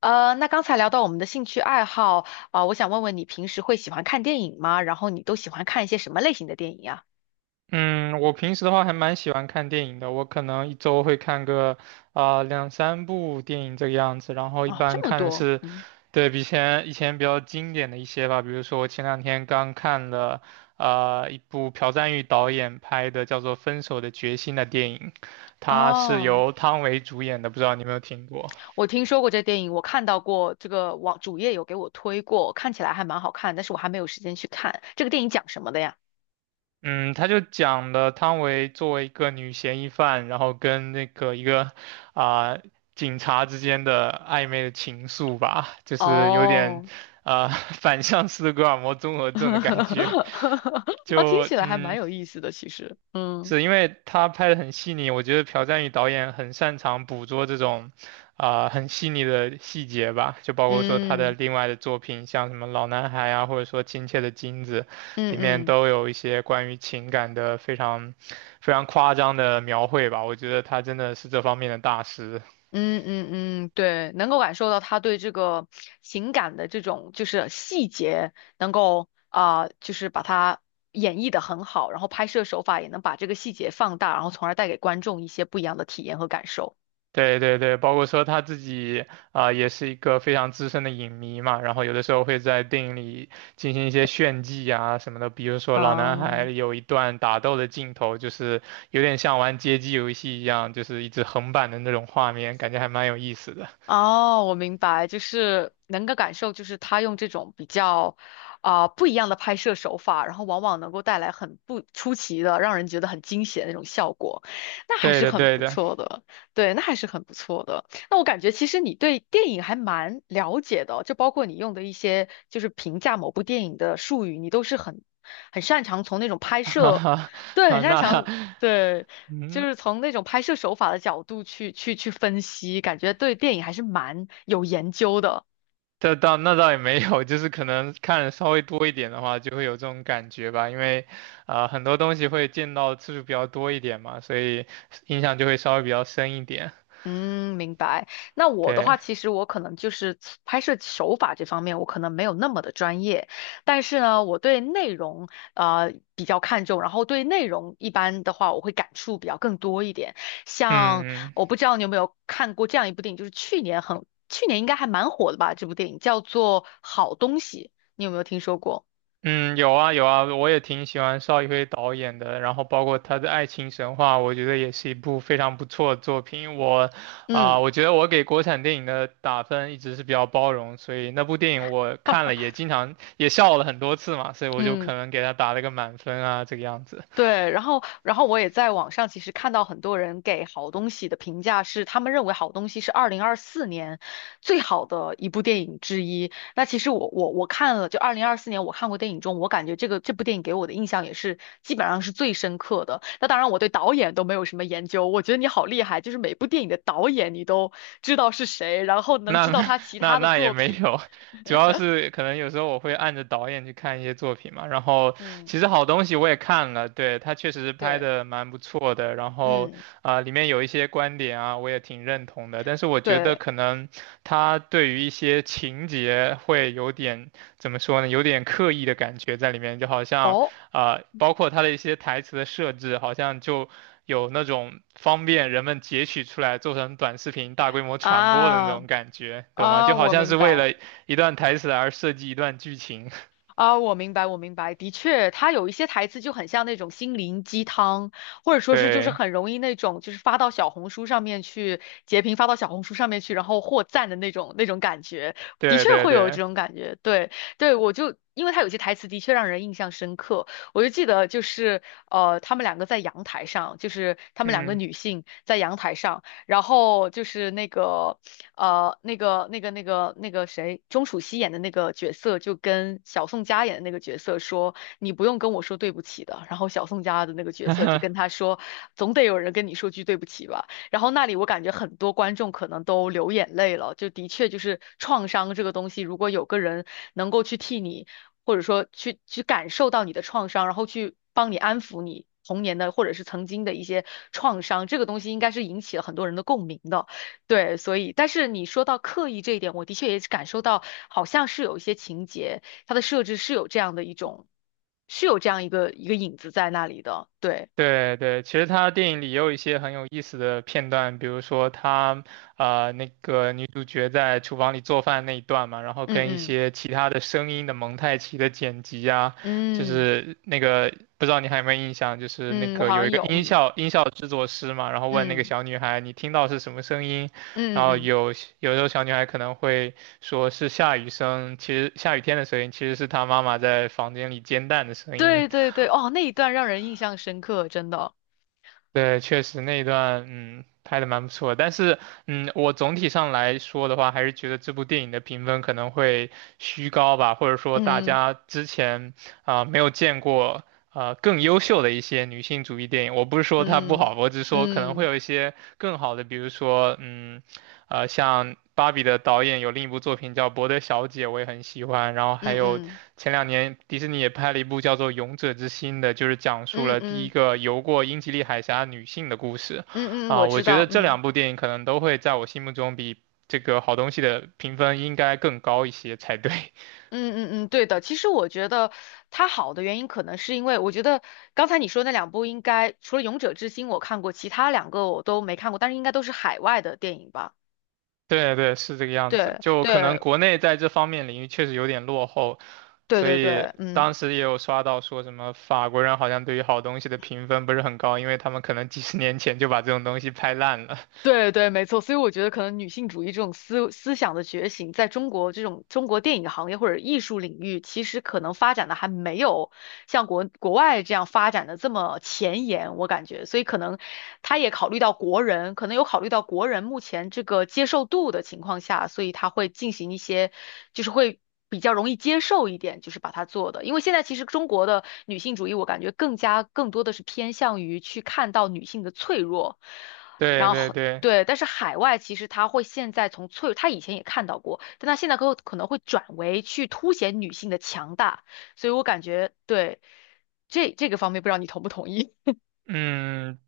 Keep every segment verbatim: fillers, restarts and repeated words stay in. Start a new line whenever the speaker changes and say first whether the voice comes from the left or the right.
left: 呃，那刚才聊到我们的兴趣爱好，啊、我想问问你平时会喜欢看电影吗？然后你都喜欢看一些什么类型的电影啊？
right: 嗯，我平时的话还蛮喜欢看电影的，我可能一周会看个啊、两三部电影这个样子，然后一
left: 哦，
right: 般
left: 这么
right: 看的
left: 多，
right: 是，
left: 嗯，
right: 对，比以前以前比较经典的一些吧，比如说我前两天刚看了啊、一部朴赞郁导演拍的叫做《分手的决心》的电影，它是
left: 哦，
right: 由汤唯主演的，不知道你有没有听过？
left: 我听说过这电影，我看到过这个网主页有给我推过，看起来还蛮好看，但是我还没有时间去看。这个电影讲什么的呀？
right: 嗯，他就讲了汤唯作为一个女嫌疑犯，然后跟那个一个啊、警察之间的暧昧的情愫吧，就是有点
left: 哦，
right: 啊、反向斯德哥尔摩综合症的感觉。
left: 啊，听
right: 就
left: 起来还蛮
right: 嗯，
left: 有意思的，其实，嗯
right: 是因为他拍的很细腻，我觉得朴赞宇导演很擅长捕捉这种，啊、很细腻的细节吧，就包括说他的
left: 嗯
right: 另外的作品，像什么《老男孩》啊，或者说《亲切的金子》，
left: 嗯
right: 里面
left: 嗯。
right: 都有一些关于情感的非常非常夸张的描绘吧，我觉得他真的是这方面的大师。
left: 嗯嗯嗯，对，能够感受到他对这个情感的这种就是细节，能够啊、就是把它演绎的很好，然后拍摄手法也能把这个细节放大，然后从而带给观众一些不一样的体验和感受。
right: 对对对，包括说他自己啊、也是一个非常资深的影迷嘛，然后有的时候会在电影里进行一些炫技啊什么的，比如说《老男
left: 啊、
right: 孩》有一段打斗的镜头，就是有点像玩街机游戏一样，就是一直横版的那种画面，感觉还蛮有意思的。
left: 哦，我明白，就是能够感受，就是他用这种比较啊、不一样的拍摄手法，然后往往能够带来很不出奇的，让人觉得很惊喜的那种效果，那还
right: 对
left: 是
right: 的
left: 很
right: 对
left: 不
right: 的，
left: 错的。对，那还是很不错的。那我感觉其实你对电影还蛮了解的哦，就包括你用的一些就是评价某部电影的术语，你都是很很擅长从那种拍
right: 哈
left: 摄，
right: 哈，
left: 对，很
right: 好，
left: 擅
right: 那
left: 长对，就
right: 嗯，
left: 是从那种拍摄手法的角度去去去分析，感觉对电影还是蛮有研究的。
right: 这倒那倒也没有，就是可能看得稍微多一点的话，就会有这种感觉吧。因为，啊、很多东西会见到次数比较多一点嘛，所以印象就会稍微比较深一点。
left: 嗯，明白。那我的话，
right: 对，
left: 其实我可能就是拍摄手法这方面，我可能没有那么的专业，但是呢，我对内容呃比较看重，然后对内容一般的话，我会感触比较更多一点。像
right: 嗯嗯
left: 我不知道你有没有看过这样一部电影，就是去年很，去年应该还蛮火的吧，这部电影叫做《好东西》，你有没有听说过？
right: 嗯，有啊有啊，我也挺喜欢邵艺辉导演的，然后包括他的《爱情神话》，我觉得也是一部非常不错的作品。我啊、
left: 嗯。
right: 我觉得我给国产电影的打分一直是比较包容，所以那部电影我看了也经常也笑了很多次嘛，所以我就
left: 嗯，
right: 可能给他打了个满分啊，这个样子。
left: 对，然后，然后我也在网上其实看到很多人给好东西的评价是，他们认为好东西是二零二四年最好的一部电影之一。那其实我我我看了，就二零二四年我看过电影中，我感觉这个这部电影给我的印象也是基本上是最深刻的。那当然，我对导演都没有什么研究，我觉得你好厉害，就是每部电影的导演你都知道是谁，然后能知道
right: 那
left: 他 其
right: 那
left: 他的
right: 那也
left: 作
right: 没
left: 品。
right: 有，主要是可能有时候我会按着导演去看一些作品嘛，然后
left: 嗯，
right: 其实好东西我也看了，对，他确实是拍
left: 对，
right: 的蛮不错的，然后
left: 嗯，
right: 啊、里面有一些观点啊我也挺认同的，但是我觉得
left: 对，
right: 可能他对于一些情节会有点怎么说呢，有点刻意的感觉在里面，就好像
left: 哦，
right: 啊、包括他的一些台词的设置，好像就，有那种方便人们截取出来做成短视频大规模传播的那
left: 啊
right: 种感觉，懂吗？就
left: 啊，
right: 好
left: 我
right: 像
left: 明
right: 是为
left: 白。
right: 了一段台词而设计一段剧情。
left: 啊，我明白，我明白，的确，他有一些台词就很像那种心灵鸡汤，或者说是就是
right: 对，
left: 很容易那种就是发到小红书上面去截屏，发到小红书上面去，然后获赞的那种那种感觉，的
right: 对，
left: 确
right: 对，
left: 会有这
right: 对，
left: 种感觉。对对，我就因为他有些台词的确让人印象深刻，我就记得就是呃，他们两个在阳台上，就是他们两个
right: 嗯，
left: 女性在阳台上，然后就是那个。呃，那个、那个、那个、那个谁，钟楚曦演的那个角色就跟小宋佳演的那个角色说：“你不用跟我说对不起的。”然后小宋佳的那个角色就跟 他说：“总得有人跟你说句对不起吧。”然后那里我感觉很多观众可能都流眼泪了，就的确就是创伤这个东西，如果有个人能够去替你，或者说去去感受到你的创伤，然后去帮你安抚你童年的或者是曾经的一些创伤，这个东西应该是引起了很多人的共鸣的。对，所以，但是你说到刻意这一点，我的确也是感受到，好像是有一些情节，它的设置是有这样的一种，是有这样一个一个影子在那里的。对，
right: 对对，其实他电影里也有一些很有意思的片段，比如说他呃那个女主角在厨房里做饭那一段嘛，然后
left: 嗯
right: 跟一
left: 嗯
right: 些其他的声音的蒙太奇的剪辑啊，就
left: 嗯
right: 是那个不知道你还有没有印象，就是那
left: 嗯，我
right: 个
left: 好
right: 有
left: 像
right: 一个
left: 有，
right: 音
left: 嗯
right: 效音效制作师嘛，然后问那个
left: 嗯
right: 小女孩你听到是什么声音，然
left: 嗯
right: 后
left: 嗯嗯，
right: 有有时候小女孩可能会说是下雨声，其实下雨天的声音其实是她妈妈在房间里煎蛋的声音。
left: 对对对，哦，那一段让人印象深刻，真的。
right: 对，确实那一段，嗯，拍的蛮不错的但是，嗯，我总体上来说的话，还是觉得这部电影的评分可能会虚高吧，或者说大
left: 嗯
right: 家之前啊、没有见过啊更优秀的一些女性主义电影。我不是说它不
left: 嗯
right: 好，我只是说可能会
left: 嗯
right: 有一些更好的，比如说，嗯，呃，像芭比的导演有另一部作品叫《伯德小姐》，我也很喜欢，然后还
left: 嗯
right: 有
left: 嗯
right: 前两年迪士尼也拍了一部叫做《勇者之心》的，就是讲述
left: 嗯嗯
right: 了第一
left: 嗯
right: 个游过英吉利海峡女性的故事。
left: 嗯，嗯我
right: 啊，我
left: 知
right: 觉
left: 道，
right: 得这
left: 嗯。
right: 两部电影可能都会在我心目中比这个好东西的评分应该更高一些才对。
left: 嗯嗯嗯，对的。其实我觉得它好的原因，可能是因为我觉得刚才你说那两部，应该除了《勇者之心》我看过，其他两个我都没看过，但是应该都是海外的电影吧？
right: 对对，是这个样子。
left: 对
right: 就可能
left: 对
right: 国内在这方面领域确实有点落后，
left: 对
right: 所
left: 对对，
right: 以
left: 嗯。
right: 当时也有刷到说什么法国人好像对于好东西的评分不是很高，因为他们可能几十年前就把这种东西拍烂了。
left: 对对，没错，所以我觉得可能女性主义这种思思想的觉醒，在中国这种中国电影行业或者艺术领域，其实可能发展的还没有像国国外这样发展的这么前沿，我感觉，所以可能他也考虑到国人，可能有考虑到国人目前这个接受度的情况下，所以他会进行一些，就是会。比较容易接受一点，就是把它做的，因为现在其实中国的女性主义，我感觉更加更多的是偏向于去看到女性的脆弱，
right: 对
left: 然
right: 对
left: 后
right: 对。
left: 对，但是海外其实它会现在从脆，它以前也看到过，但它现在可可能会转为去凸显女性的强大，所以我感觉对这这个方面，不知道你同不同意？
right: 嗯，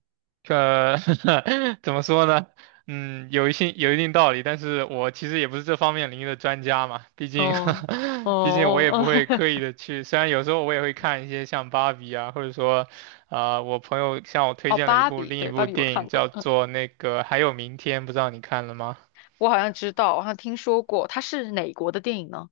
right: 呃，怎么说呢？嗯，有一些有一定道理，但是我其实也不是这方面领域的专家嘛，毕 竟，
left: 哦哦
right: 毕竟我也
left: 哦，
right: 不会刻
left: 哦
right: 意的去，虽然有时候我也会看一些像芭比啊，或者说，啊、我朋友向我 推
left: 哦，
right: 荐了一
left: 芭
right: 部
left: 比，
right: 另一
left: 对，芭
right: 部
left: 比我
right: 电影
left: 看过，
right: 叫
left: 嗯，
right: 做那个《还有明天》，不知道你看了吗？
left: 我好像知道，我好像听说过，它是哪国的电影呢？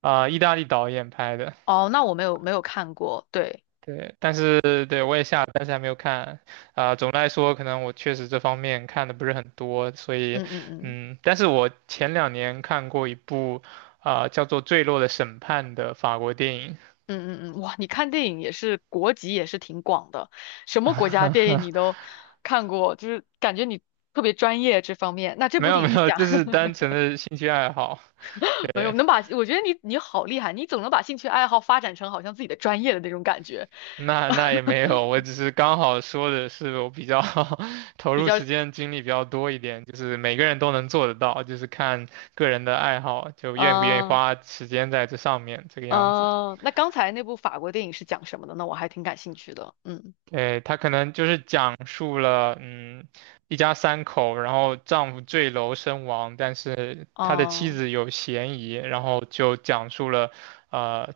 right: 啊、意大利导演拍的。
left: 哦，那我没有没有看过，对，
right: 对，但是对我也下了，但是还没有看。啊、总的来说，可能我确实这方面看的不是很多，所以，
left: 嗯嗯嗯。
right: 嗯，但是我前两年看过一部，啊、叫做《坠落的审判》的法国电影，
left: 嗯嗯嗯，哇，你看电影也是国籍也是挺广的，什么国家电影 你都看过，就是感觉你特别专业这方面。那这
right: 没
left: 部
right: 有
left: 电影
right: 没
left: 是
right: 有，
left: 讲
right: 就是单纯 的兴趣爱好。
left: 没有
right: 对，
left: 能把，我觉得你你好厉害，你总能把兴趣爱好发展成好像自己的专业的那种感觉，
right: 那那也 没有，我只是刚好说的是我比较 投
left: 比
right: 入
left: 较，
right: 时间精力比较多一点，就是每个人都能做得到，就是看个人的爱好，就愿不愿意
left: 嗯、
right: 花时间在这上面，这个样子。
left: 嗯、那刚才那部法国电影是讲什么的呢？我还挺感兴趣的，嗯，
right: 对，他可能就是讲述了，嗯，一家三口，然后丈夫坠楼身亡，但是他的妻
left: 哦、
right: 子有嫌疑，然后就讲述了，呃，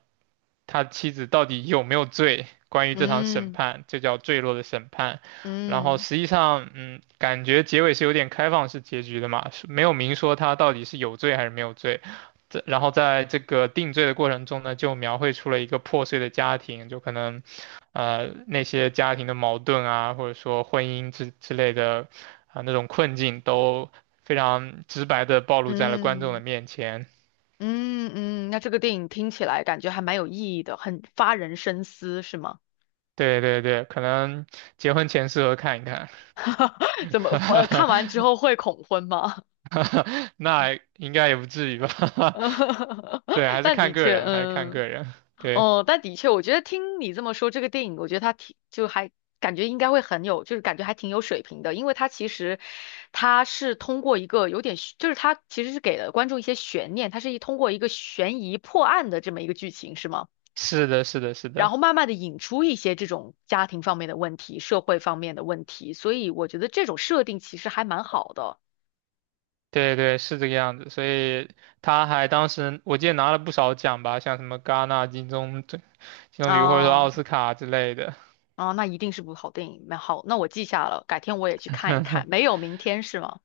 right: 他妻子到底有没有罪，关于这场审
left: 嗯
right: 判，这叫坠落的审判。然后
left: 嗯
right: 实际上，嗯，感觉结尾是有点开放式结局的嘛，是没有明说他到底是有罪还是没有罪。这然后在这个定罪的过程中呢，就描绘出了一个破碎的家庭，就可能。呃那些家庭的矛盾啊，或者说婚姻之之类的啊、那种困境，都非常直白的暴露在了观众
left: 嗯。
right: 的面前。
left: 嗯嗯，那这个电影听起来感觉还蛮有意义的，很发人深思，是吗？
right: 对对对，可能结婚前适合看一看，
left: 怎么，呃，看完之后会恐婚吗？
right: 那应该也不至于吧？对，还是
left: 但
right: 看
left: 的
right: 个
left: 确，
right: 人，还是看
left: 嗯，
right: 个人。对，
left: 哦，但的确，我觉得听你这么说，这个电影，我觉得它挺，就还感觉应该会很有，就是感觉还挺有水平的，因为它其实它是通过一个有点悬，就是它其实是给了观众一些悬念，它是一通过一个悬疑破案的这么一个剧情，是吗？
right: 是的，是的，是
left: 然
right: 的，
left: 后慢慢的引出一些这种家庭方面的问题、社会方面的问题，所以我觉得这种设定其实还蛮好的
right: 对对，是这个样子。所以他还当时我记得拿了不少奖吧，像什么戛纳金棕榈或者说
left: 啊
right: 奥斯卡之类的。
left: 啊，那一定是部好电影，蛮好，那我记下了，改天我也去看一看。没有明天是吗？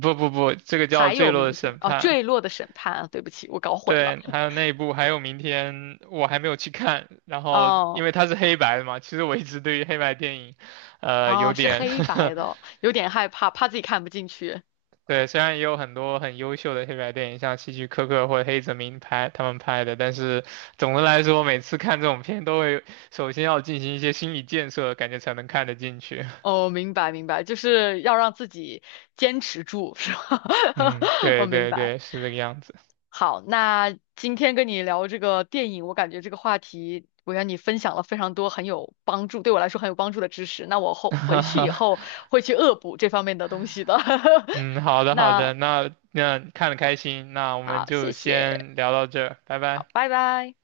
right: 不不不，这个叫
left: 还
right: 《坠
left: 有
right: 落的
left: 明天
right: 审
left: 哦，
right: 判》。
left: 坠落的审判啊，对不起，我搞混了
right: 对，还有那一部，还有明天我还没有去看。然后
left: 哦
right: 因为它是黑白的嘛，其实我一直对于黑白电影，呃，
left: 哦，
right: 有
left: 是
right: 点
left: 黑白的，有点害怕，怕自己看不进去。
right: 对，虽然也有很多很优秀的黑白电影，像希区柯克或者黑泽明拍他们拍的，但是总的来说，每次看这种片都会首先要进行一些心理建设，感觉才能看得进去。
left: 哦，明白明白，就是要让自己坚持住，是吧？
right: 嗯，
left: 我
right: 对
left: 明
right: 对
left: 白。
right: 对，是这个样子。
left: 好，那今天跟你聊这个电影，我感觉这个话题，我让你分享了非常多很有帮助，对我来说很有帮助的知识。那我后回去以 后会去恶补这方面的东西的。
right: 嗯，好 的好
left: 那
right: 的，那那看的开心，那我
left: 好，
right: 们
left: 谢
right: 就
left: 谢，
right: 先聊到这儿，拜拜。
left: 好，拜拜。